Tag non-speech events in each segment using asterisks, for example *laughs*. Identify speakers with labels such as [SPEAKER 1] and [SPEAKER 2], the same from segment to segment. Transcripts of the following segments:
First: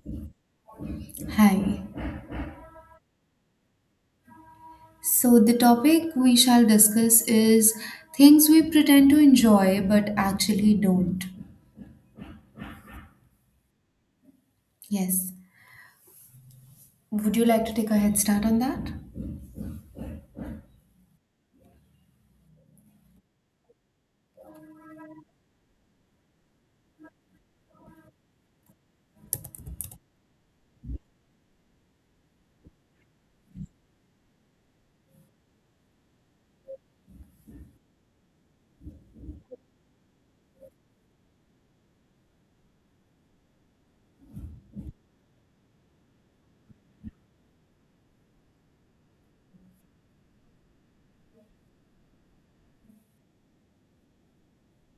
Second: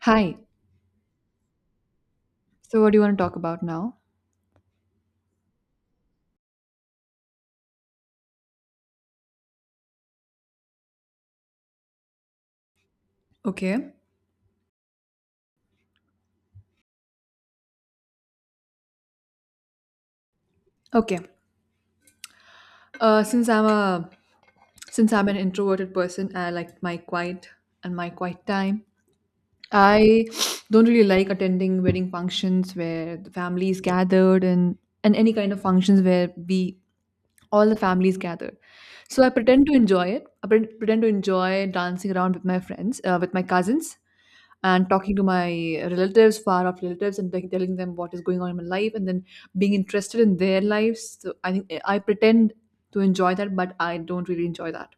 [SPEAKER 1] Hi.
[SPEAKER 2] Hi.
[SPEAKER 1] So what do you want to talk about now?
[SPEAKER 2] So, the topic we shall discuss is things we pretend to enjoy but actually don't.
[SPEAKER 1] Okay.
[SPEAKER 2] Yes. Would you like to take a head start on that?
[SPEAKER 1] Okay. Uh, since I'm a since I'm an introverted person, I like my quiet and my quiet time. I don't really like attending wedding functions where the family is gathered and any kind of functions where we all the families gathered. So I pretend to enjoy it. I pretend to enjoy dancing around with my friends, with my cousins, and talking to my relatives, far off relatives, and like telling them what is going on in my life, and then being interested in their lives. So I think I pretend to enjoy that, but I don't really enjoy that.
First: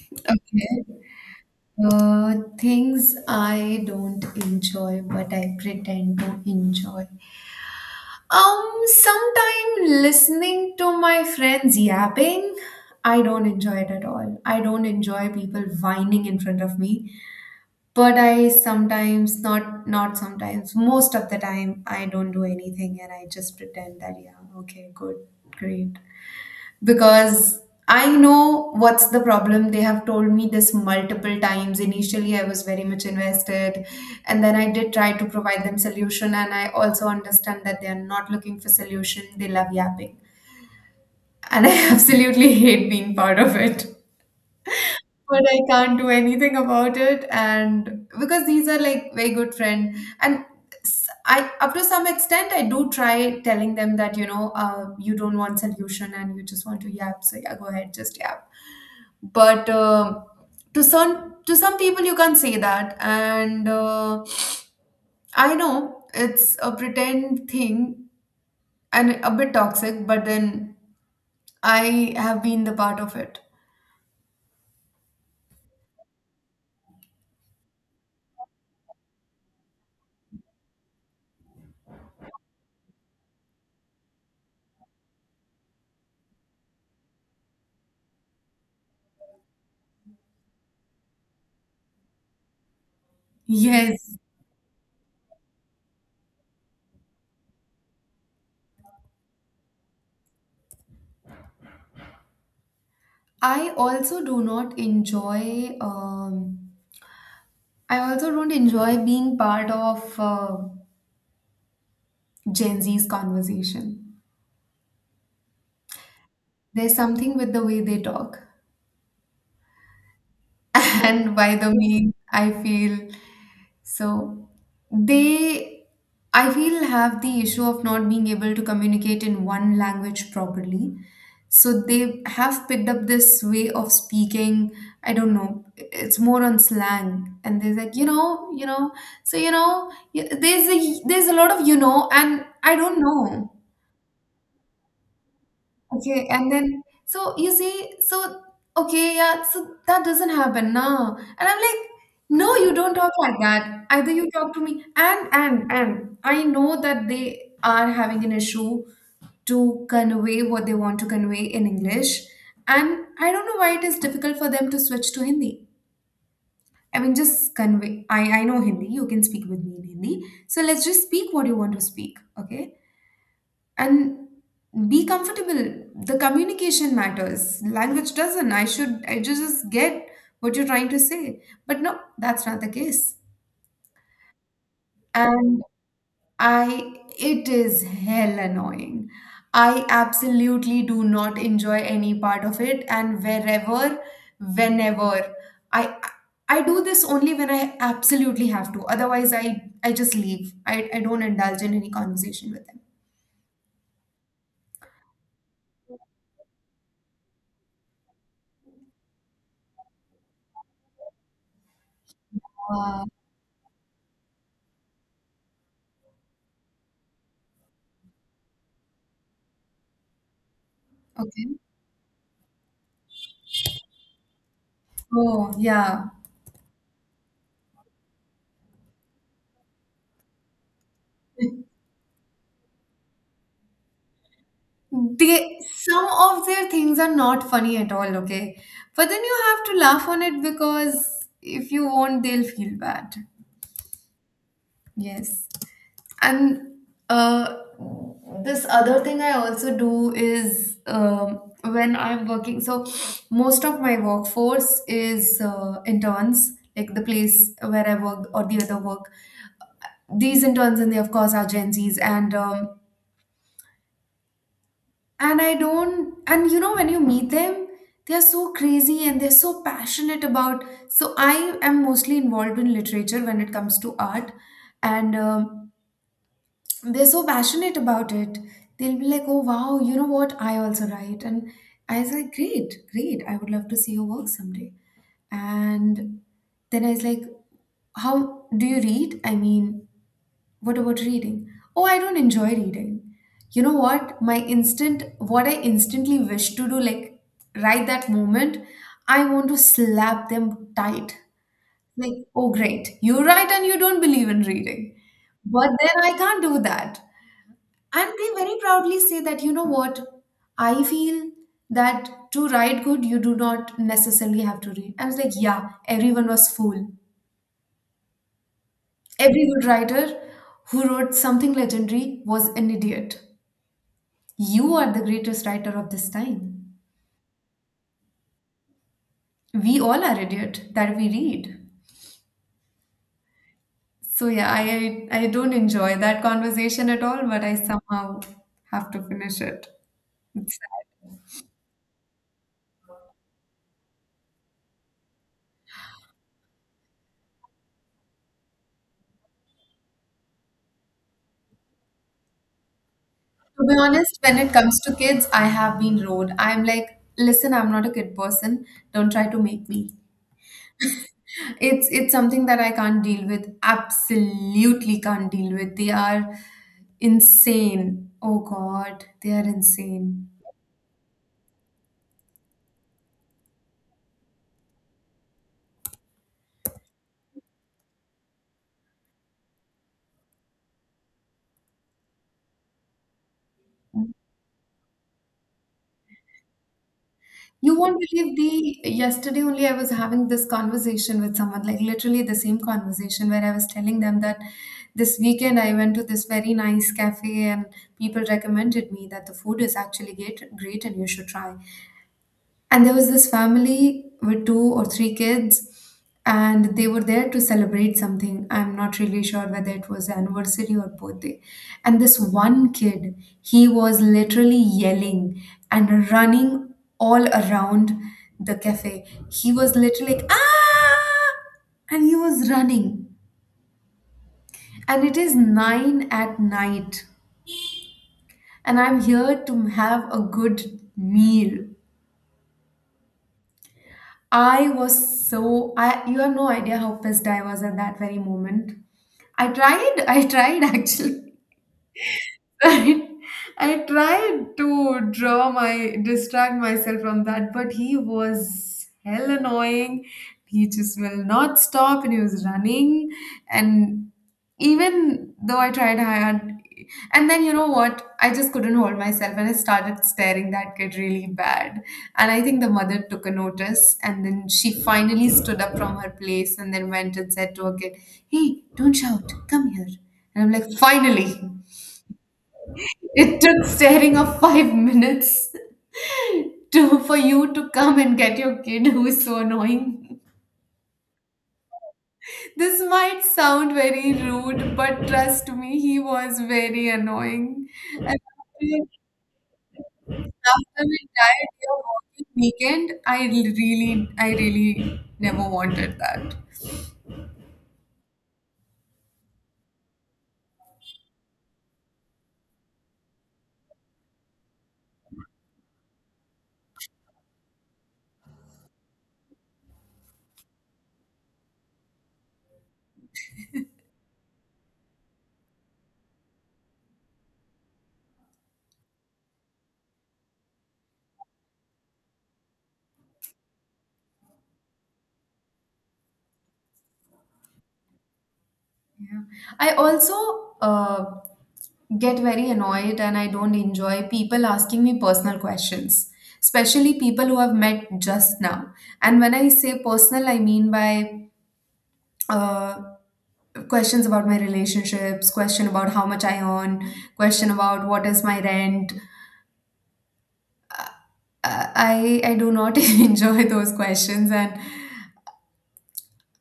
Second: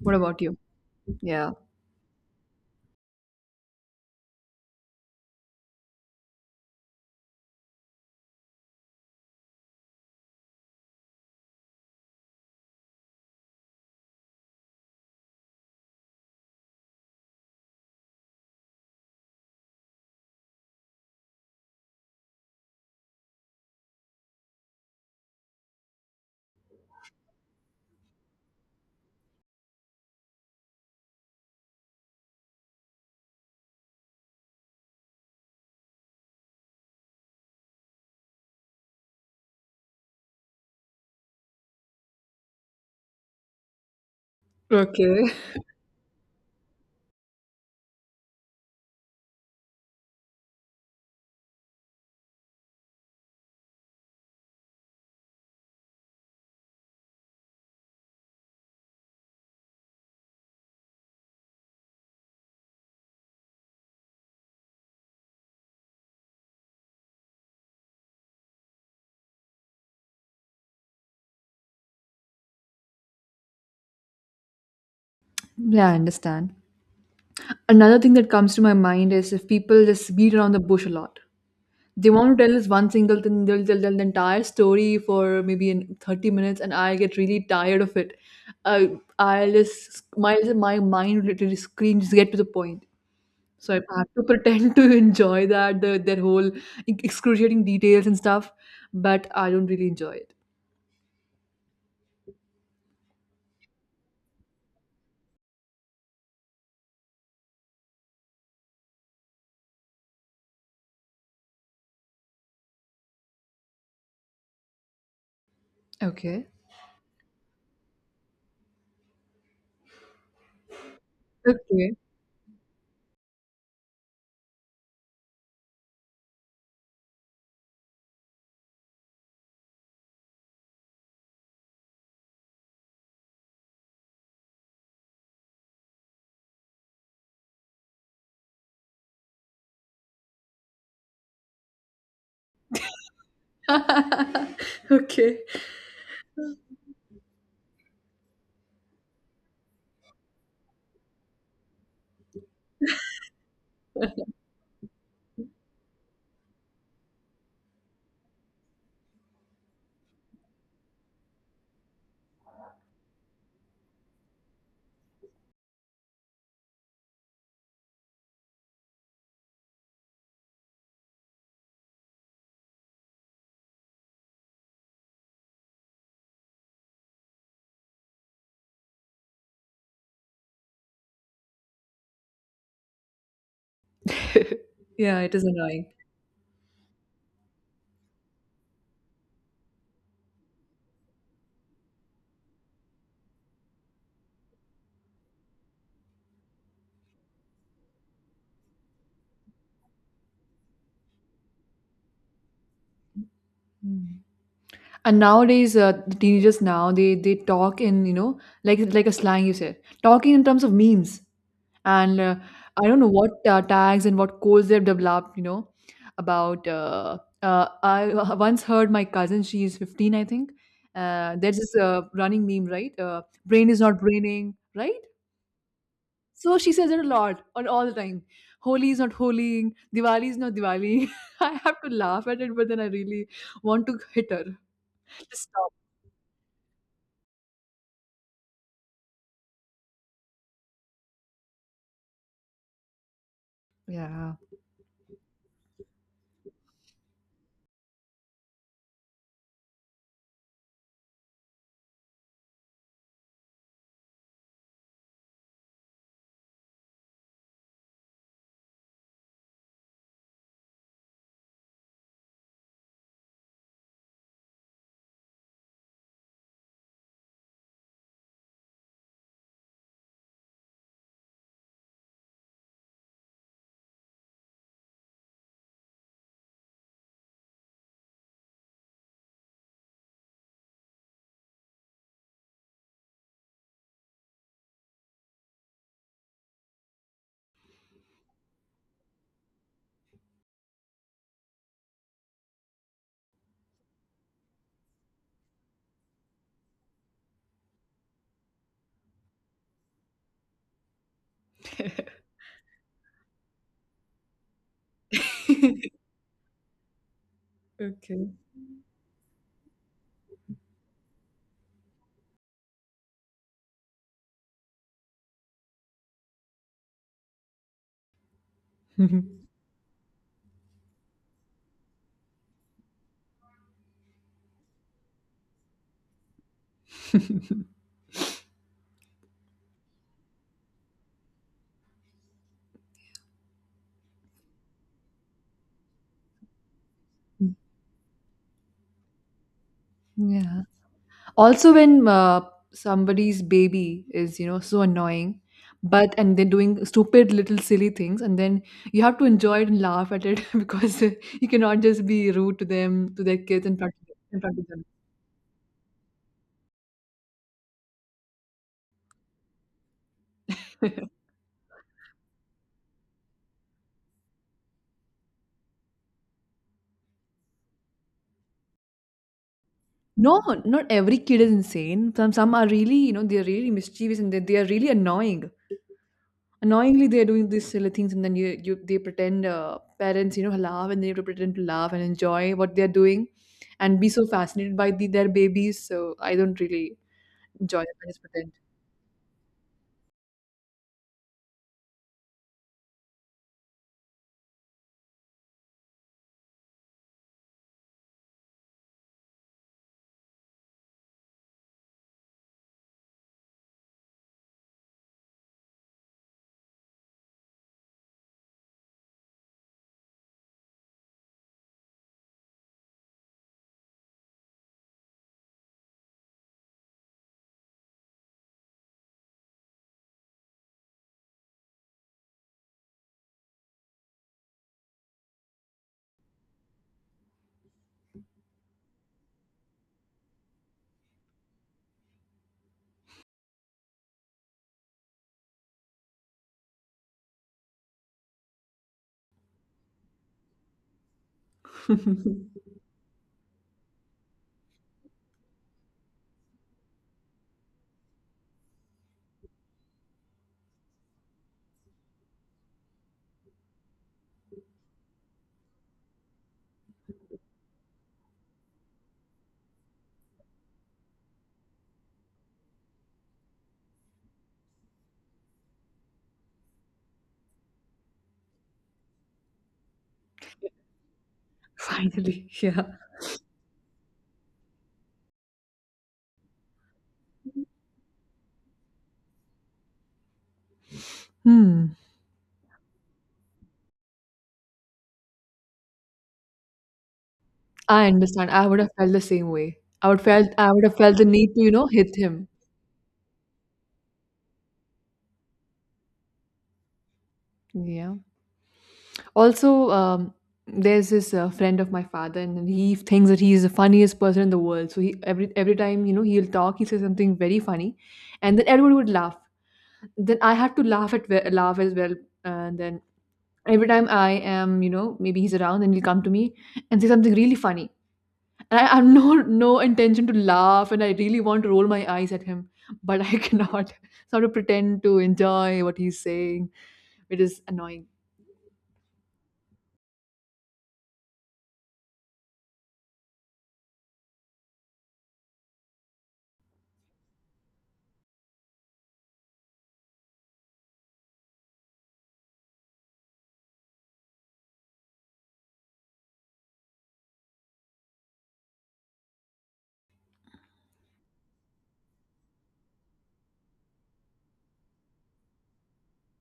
[SPEAKER 1] What about you?
[SPEAKER 2] Okay.
[SPEAKER 1] Yeah.
[SPEAKER 2] Things I don't enjoy but I pretend to enjoy. Sometime listening to my friends yapping, I don't enjoy it at all. I don't enjoy people whining in front of me. But I sometimes not sometimes most of the time, I don't do anything and I just pretend that, yeah, okay, good, great. Because I know what's the problem. They have told me this multiple times. Initially I was very much invested, and then I did try to provide them solution, and I also understand that they are not looking for solution. They love yapping, and I *laughs* absolutely hate being part of it.
[SPEAKER 1] Okay.
[SPEAKER 2] But
[SPEAKER 1] *laughs*
[SPEAKER 2] I can't do anything about it. And because these are like very good friend, and I up to some extent I do try telling them that, you know, you don't want solution and you just want to yap. So yeah, go ahead, just yap. But to some people you can't say that, and I know it's a pretend thing and a bit toxic, but then I have been the part of it.
[SPEAKER 1] Yeah, I understand. Another thing that comes to my mind is if people just beat around the bush a lot. They want to tell us one single thing, they'll tell the entire story for maybe in 30 minutes, and I get really tired of it. Uh, I'll just, my mind literally screams, just get to the point. So I had
[SPEAKER 2] Yes,
[SPEAKER 1] to *laughs* pretend to enjoy that their whole excruciating details and stuff, but I don't really enjoy it.
[SPEAKER 2] I also do not enjoy. I also don't enjoy being part of Gen Z's conversation.
[SPEAKER 1] Okay.
[SPEAKER 2] There's something with the way they talk. *laughs* And by the
[SPEAKER 1] Okay.
[SPEAKER 2] means I feel, so they, I feel, have the issue of not being able to communicate in one language properly. So they have picked up this way of speaking. I don't know. It's more on slang, and they're like, you know, you know. So you know, there's a lot of you know, and I don't know.
[SPEAKER 1] *laughs* Okay.
[SPEAKER 2] Okay, and then so you see, so okay, yeah, so that doesn't happen now. And I'm like, no, you don't talk like that. Either you talk to me, and I know that they are having an issue to convey what they want to convey in English, and I don't know why it is difficult for them to switch to Hindi. I mean, just convey. I know Hindi. You can speak with me in Hindi. So let's just speak what you want to speak, okay? And be comfortable. The communication matters, language doesn't. I should just get what you're trying to say. But no, that's not the case.
[SPEAKER 1] *laughs* Yeah, it is
[SPEAKER 2] And
[SPEAKER 1] annoying.
[SPEAKER 2] I it is hell annoying. I absolutely do not enjoy any part of it, and wherever, whenever, i I do this only when I absolutely have to. Otherwise I just leave. I don't indulge in any conversation with them.
[SPEAKER 1] Mm. And nowadays, the teenagers now they talk in, you know, like a slang you said, talking in terms of memes. And I don't
[SPEAKER 2] uh,
[SPEAKER 1] know what tags and what codes they've developed. You know about I *laughs* once heard my cousin, she is 15, I think. There's
[SPEAKER 2] okay.
[SPEAKER 1] this running meme, right? Brain is not braining, right?
[SPEAKER 2] Oh yeah.
[SPEAKER 1] So she says it a lot, on all the time. Holi is not holying, Diwali is not Diwali. *laughs* I
[SPEAKER 2] *laughs*
[SPEAKER 1] have to laugh at it, but then I really want to hit her. Just
[SPEAKER 2] They,
[SPEAKER 1] stop.
[SPEAKER 2] some of their things are not funny at all, okay? But then you have to laugh on it because if you won't, they'll feel bad.
[SPEAKER 1] Yeah.
[SPEAKER 2] Yes. And uh, this other thing I also do is, when I'm working, so most of my workforce is interns, like the place where I work or the other work. These interns, and they of course are Gen Zs, and I don't, and you know, when you meet them, they are so crazy and they're so passionate about, so I am mostly involved in literature when it comes to art, and they're so passionate about it. They'll be like, oh wow, you know what, I also write. And I was like, great, great, I would love to see your work someday. And then I was like, how do you read? I mean, what about reading? Oh, I don't enjoy reading. You know what? My instant, what I instantly wish to do, like right that moment, I want to slap them tight. Like, oh, great, you're right, and you don't believe in reading. But then
[SPEAKER 1] *laughs*
[SPEAKER 2] I can't do that. And
[SPEAKER 1] Okay.
[SPEAKER 2] they very proudly say that, you know what? I feel that to write good, you do not necessarily have to read. I was like, yeah, everyone was fool. Every good writer who wrote something legendary was an idiot. You are the greatest writer of this time. We all are idiot that we read. So yeah, I don't enjoy that conversation at all, but I
[SPEAKER 1] *laughs*
[SPEAKER 2] somehow have to finish it. It's
[SPEAKER 1] Yeah.
[SPEAKER 2] sad.
[SPEAKER 1] Also, when somebody's baby is, you know, so annoying, but and they're doing stupid little silly things, and then you have to enjoy it and laugh at it *laughs* because you cannot just be rude to them, to their
[SPEAKER 2] To
[SPEAKER 1] kids,
[SPEAKER 2] be honest, when
[SPEAKER 1] in
[SPEAKER 2] it
[SPEAKER 1] front of
[SPEAKER 2] comes
[SPEAKER 1] them.
[SPEAKER 2] to kids, I have been rude. I'm like, listen, I'm not a kid person. Don't try to make me.
[SPEAKER 1] *laughs*
[SPEAKER 2] It's something that I can't deal with. Absolutely can't deal with. They are insane. Oh God, they are insane.
[SPEAKER 1] No, not every kid is insane. Some are really, you know, they're really mischievous and they are really annoying. Annoyingly they're doing these silly things and then you they pretend, parents, you know, laugh and they have to pretend to laugh and enjoy what they're doing and be so fascinated by their babies, so I don't really
[SPEAKER 2] You
[SPEAKER 1] enjoy it,
[SPEAKER 2] won't
[SPEAKER 1] I just
[SPEAKER 2] believe, the yesterday only I was having this conversation with someone, like literally the same conversation, where I was telling them that this weekend I went to this very nice cafe, and people recommended me that the food is actually great, great, and you should try. And there was this family with two or three kids, and they were there to celebrate something. I'm not really sure whether it was anniversary or birthday. And this one kid, he was literally yelling and running all around the cafe. He was literally like, ah! And he was running. And it is 9 at night, and I'm here to have a good meal. I was so, I, you have no idea how pissed I was at that very moment. I tried *laughs* actually.
[SPEAKER 1] pretend.
[SPEAKER 2] *laughs* I tried to draw my distract myself from that, but he was hell annoying. He just will not stop, and he was running. And even though I tried hard, and then you know what? I just couldn't hold myself, and I started staring that kid really bad. And I think the mother took a notice, and then she finally stood up from her place, and then went and said to her kid, "Hey, don't shout! Come here." And I'm like, finally.
[SPEAKER 1] *laughs* Finally, yeah.
[SPEAKER 2] It took staring of 5 minutes *laughs* to, for you to come and get your kid who is so annoying.
[SPEAKER 1] Hmm.
[SPEAKER 2] This might sound very rude, but trust me, he was very annoying. And
[SPEAKER 1] I understand, I would
[SPEAKER 2] after
[SPEAKER 1] have felt the same way. I
[SPEAKER 2] after
[SPEAKER 1] would have
[SPEAKER 2] we
[SPEAKER 1] felt the need
[SPEAKER 2] died
[SPEAKER 1] to, you
[SPEAKER 2] your
[SPEAKER 1] know, hit
[SPEAKER 2] working
[SPEAKER 1] him.
[SPEAKER 2] weekend, I really, never wanted that.
[SPEAKER 1] Yeah. Also, there's this friend of my father, and he thinks that he is the funniest person in the world. So he, every time, you know, he'll talk, he says something very funny, and then everyone would laugh. Then I have to laugh as well, and then every time I am, you know, maybe he's around, and he'll come to me and say something really funny. And I have *laughs* No no intention to laugh, and I really want to roll my eyes at him, but I *laughs* cannot sort of pretend to enjoy what he's saying. It is annoying.
[SPEAKER 2] Yeah. I also uh, get very annoyed, and I don't enjoy people asking me personal questions, especially people who I've met just now. And when I say personal, I mean by uh, questions about my relationships, question about how much I earn, question about what is my rent. I do not *laughs* enjoy those questions, and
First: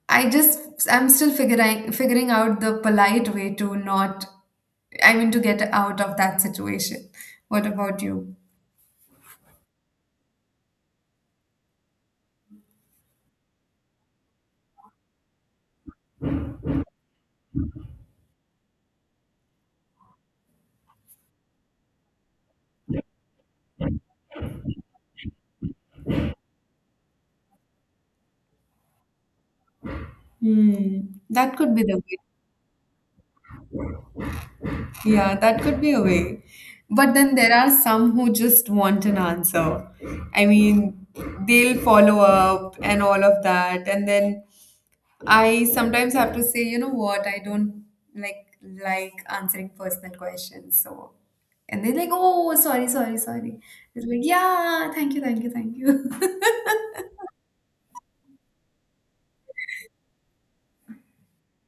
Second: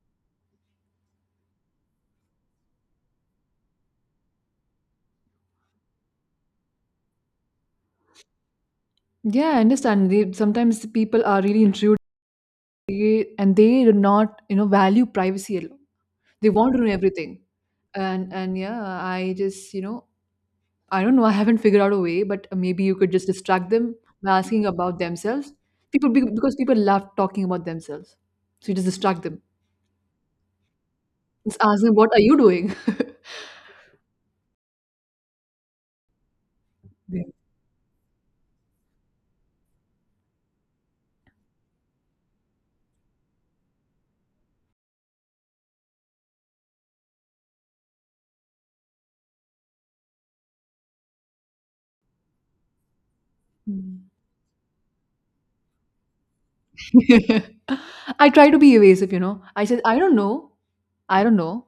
[SPEAKER 2] I just, I'm still figuring out the polite way to not, I mean, to get out of that situation. What about you?
[SPEAKER 1] Yeah, I understand. They, sometimes people are really intrusive and they do not, you know, value privacy alone. They want to know everything. And yeah, I just, you know, I don't know, I haven't figured out a way, but maybe you could just distract them by asking about themselves. Because people love talking about themselves. So you just distract them.
[SPEAKER 2] Hmm, that
[SPEAKER 1] Just
[SPEAKER 2] could
[SPEAKER 1] ask
[SPEAKER 2] be the
[SPEAKER 1] them, what
[SPEAKER 2] way.
[SPEAKER 1] are you doing? *laughs*
[SPEAKER 2] Yeah, that could be a way. But
[SPEAKER 1] Yeah.
[SPEAKER 2] then there are some who just want an answer. I mean, they'll follow up and all of that, and then I sometimes have to say, you know what, I don't like, answering personal questions. So, and they're like, oh sorry, sorry, sorry.
[SPEAKER 1] Mm.
[SPEAKER 2] It's like, yeah, thank you, thank you, thank you. *laughs*
[SPEAKER 1] *laughs* I try to be evasive, you know. I said, I don't know. I don't know.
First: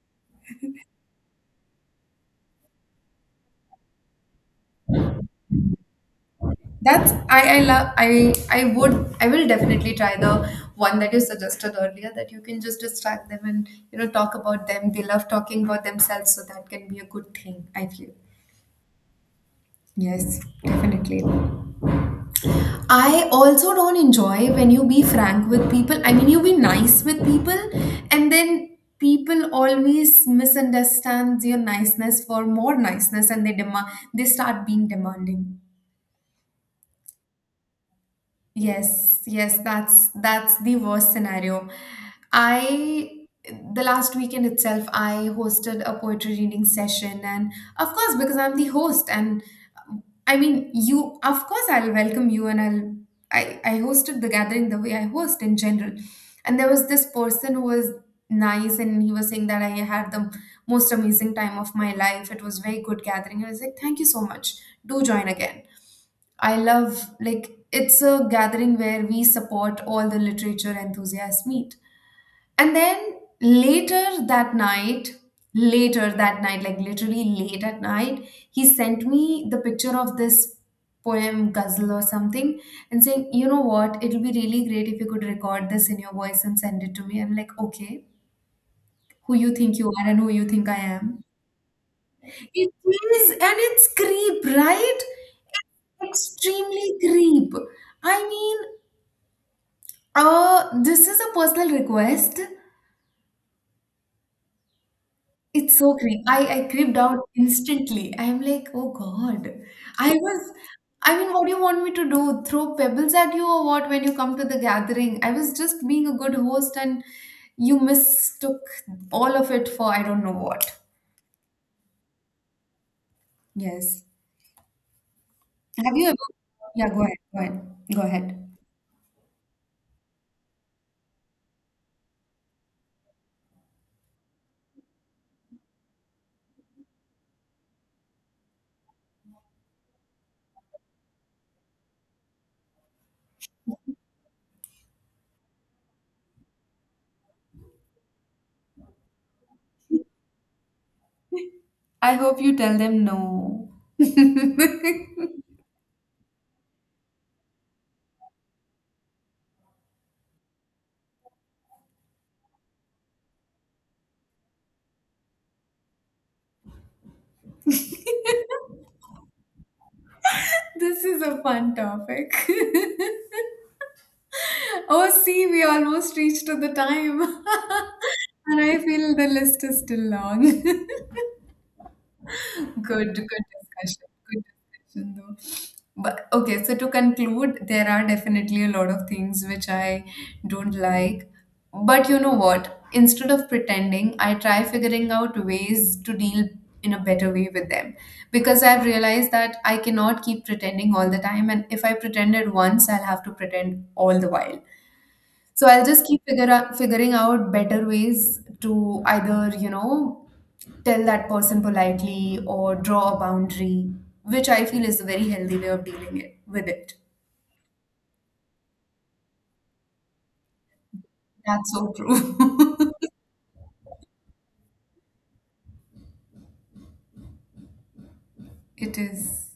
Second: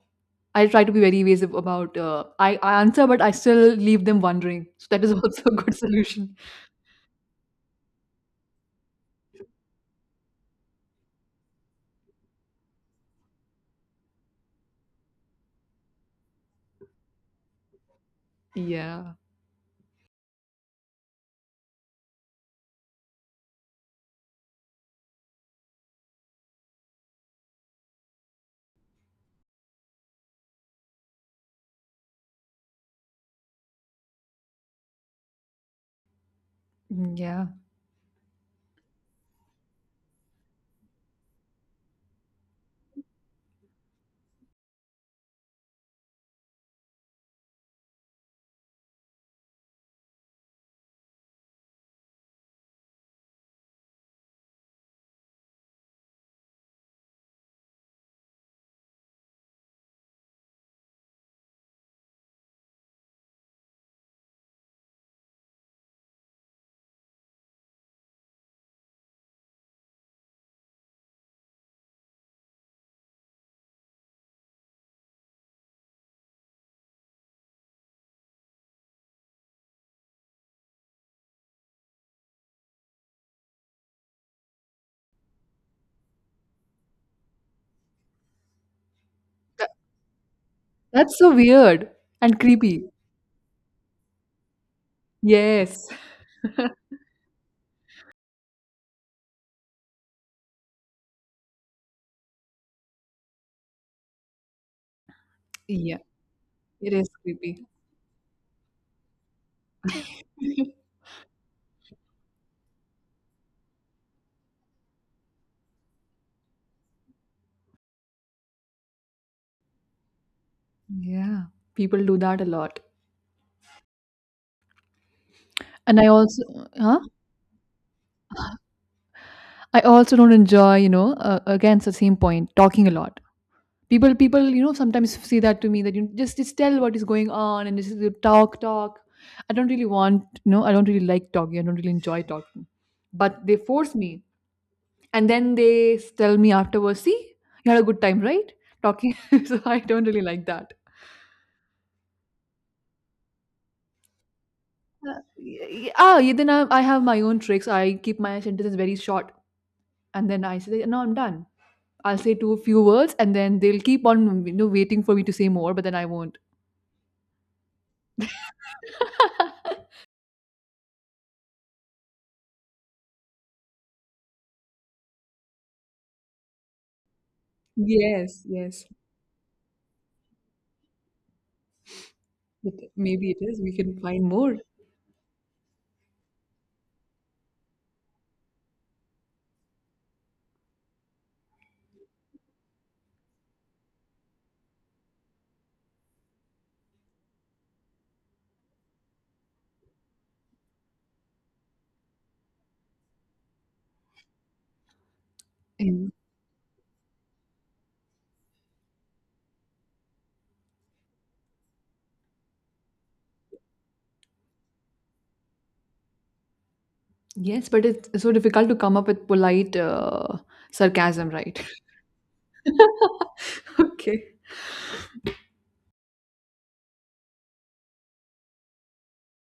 [SPEAKER 1] I try to be very evasive about, I answer, but I still leave them wondering. So that is *laughs* also a good solution.
[SPEAKER 2] That's, I love, I would, I will definitely try the one that you suggested earlier, that you can just distract them and, you know, talk about them. They love talking about themselves, so that can be a good thing, I feel.
[SPEAKER 1] Yeah.
[SPEAKER 2] Yes, definitely. I also don't enjoy when you be frank with people. I mean, you be nice with people, and then people always misunderstands your niceness for more niceness, and they demand, they start being demanding.
[SPEAKER 1] Mm, yeah.
[SPEAKER 2] Yes, yes, that's the worst scenario. I, the last weekend itself, I hosted a poetry reading session, and of course, because I'm the host, and I mean, you, of course, I'll welcome you, and I'll, I hosted the gathering the way I host in general, and there was this person who was nice, and he was saying that I had the most amazing time of my life. It was very good gathering. I was like, thank you so much. Do join again. I love, like, it's a gathering where we support, all the literature enthusiasts meet. And then later that night, like literally late at night, he sent me the picture of this poem ghazal or something and saying, you know what, it'll be really great if you could record this in your voice and send it to me. I'm like, okay, who you
[SPEAKER 1] Tha-
[SPEAKER 2] think you are and who you think I
[SPEAKER 1] That's
[SPEAKER 2] am.
[SPEAKER 1] so weird and
[SPEAKER 2] It
[SPEAKER 1] creepy.
[SPEAKER 2] is, and it's creep, right?
[SPEAKER 1] Yes. *laughs*
[SPEAKER 2] Extremely creep. I mean, this is a personal request. It's so
[SPEAKER 1] Yeah.
[SPEAKER 2] creep. I
[SPEAKER 1] It
[SPEAKER 2] creeped
[SPEAKER 1] is
[SPEAKER 2] out
[SPEAKER 1] creepy.
[SPEAKER 2] instantly. I'm like, oh God. I was,
[SPEAKER 1] *laughs*
[SPEAKER 2] I mean, what do you want me to do? Throw pebbles at you or what when you come to the gathering? I was just being a good host and you mistook all of it for I don't know what.
[SPEAKER 1] Yeah. People do that a lot.
[SPEAKER 2] Yes. Have
[SPEAKER 1] And
[SPEAKER 2] you
[SPEAKER 1] I
[SPEAKER 2] ever?
[SPEAKER 1] also,
[SPEAKER 2] Yeah,
[SPEAKER 1] huh?
[SPEAKER 2] go ahead. Go ahead. Go ahead.
[SPEAKER 1] I also don't enjoy, you know, again, it's the same point, talking a lot. People, you know, sometimes say that to me, that you just tell what is going on and just talk. I don't really want, you know, I don't really like talking, I don't really enjoy talking, but they force me and then they tell me afterwards, see, you had a good time, right, talking. *laughs* So I don't really like that.
[SPEAKER 2] I hope you tell them no. *laughs*
[SPEAKER 1] uh, yeah, then I have my own tricks. I keep my sentences very short and then I say, no, I'm done. I'll say two few words and then they'll keep on, you know, waiting for me to say more, but then I won't.
[SPEAKER 2] This is a fun topic. *laughs* Oh, see, we almost reached to the time.
[SPEAKER 1] *laughs*
[SPEAKER 2] *laughs*
[SPEAKER 1] Yes,
[SPEAKER 2] And I
[SPEAKER 1] yes.
[SPEAKER 2] feel the list is still long. *laughs* Good,
[SPEAKER 1] It,
[SPEAKER 2] good
[SPEAKER 1] maybe it is. We can
[SPEAKER 2] discussion.
[SPEAKER 1] find
[SPEAKER 2] Good
[SPEAKER 1] more.
[SPEAKER 2] discussion, though. But okay, so to conclude, there are definitely a lot of things which I don't like. But you know what? Instead of pretending, I try figuring out ways to deal in a better way with them. Because I've realized that I cannot keep pretending all the time. And if I pretended once, I'll have to pretend all the while. So I'll just
[SPEAKER 1] Mm.
[SPEAKER 2] keep figuring out better ways to either, you know, tell that person politely or draw a boundary, which I feel is a very healthy way of dealing it, with it.
[SPEAKER 1] Yes, but it's so difficult to come up with polite sarcasm, right?
[SPEAKER 2] That's so true.
[SPEAKER 1] *laughs* Okay.
[SPEAKER 2] *laughs* It is.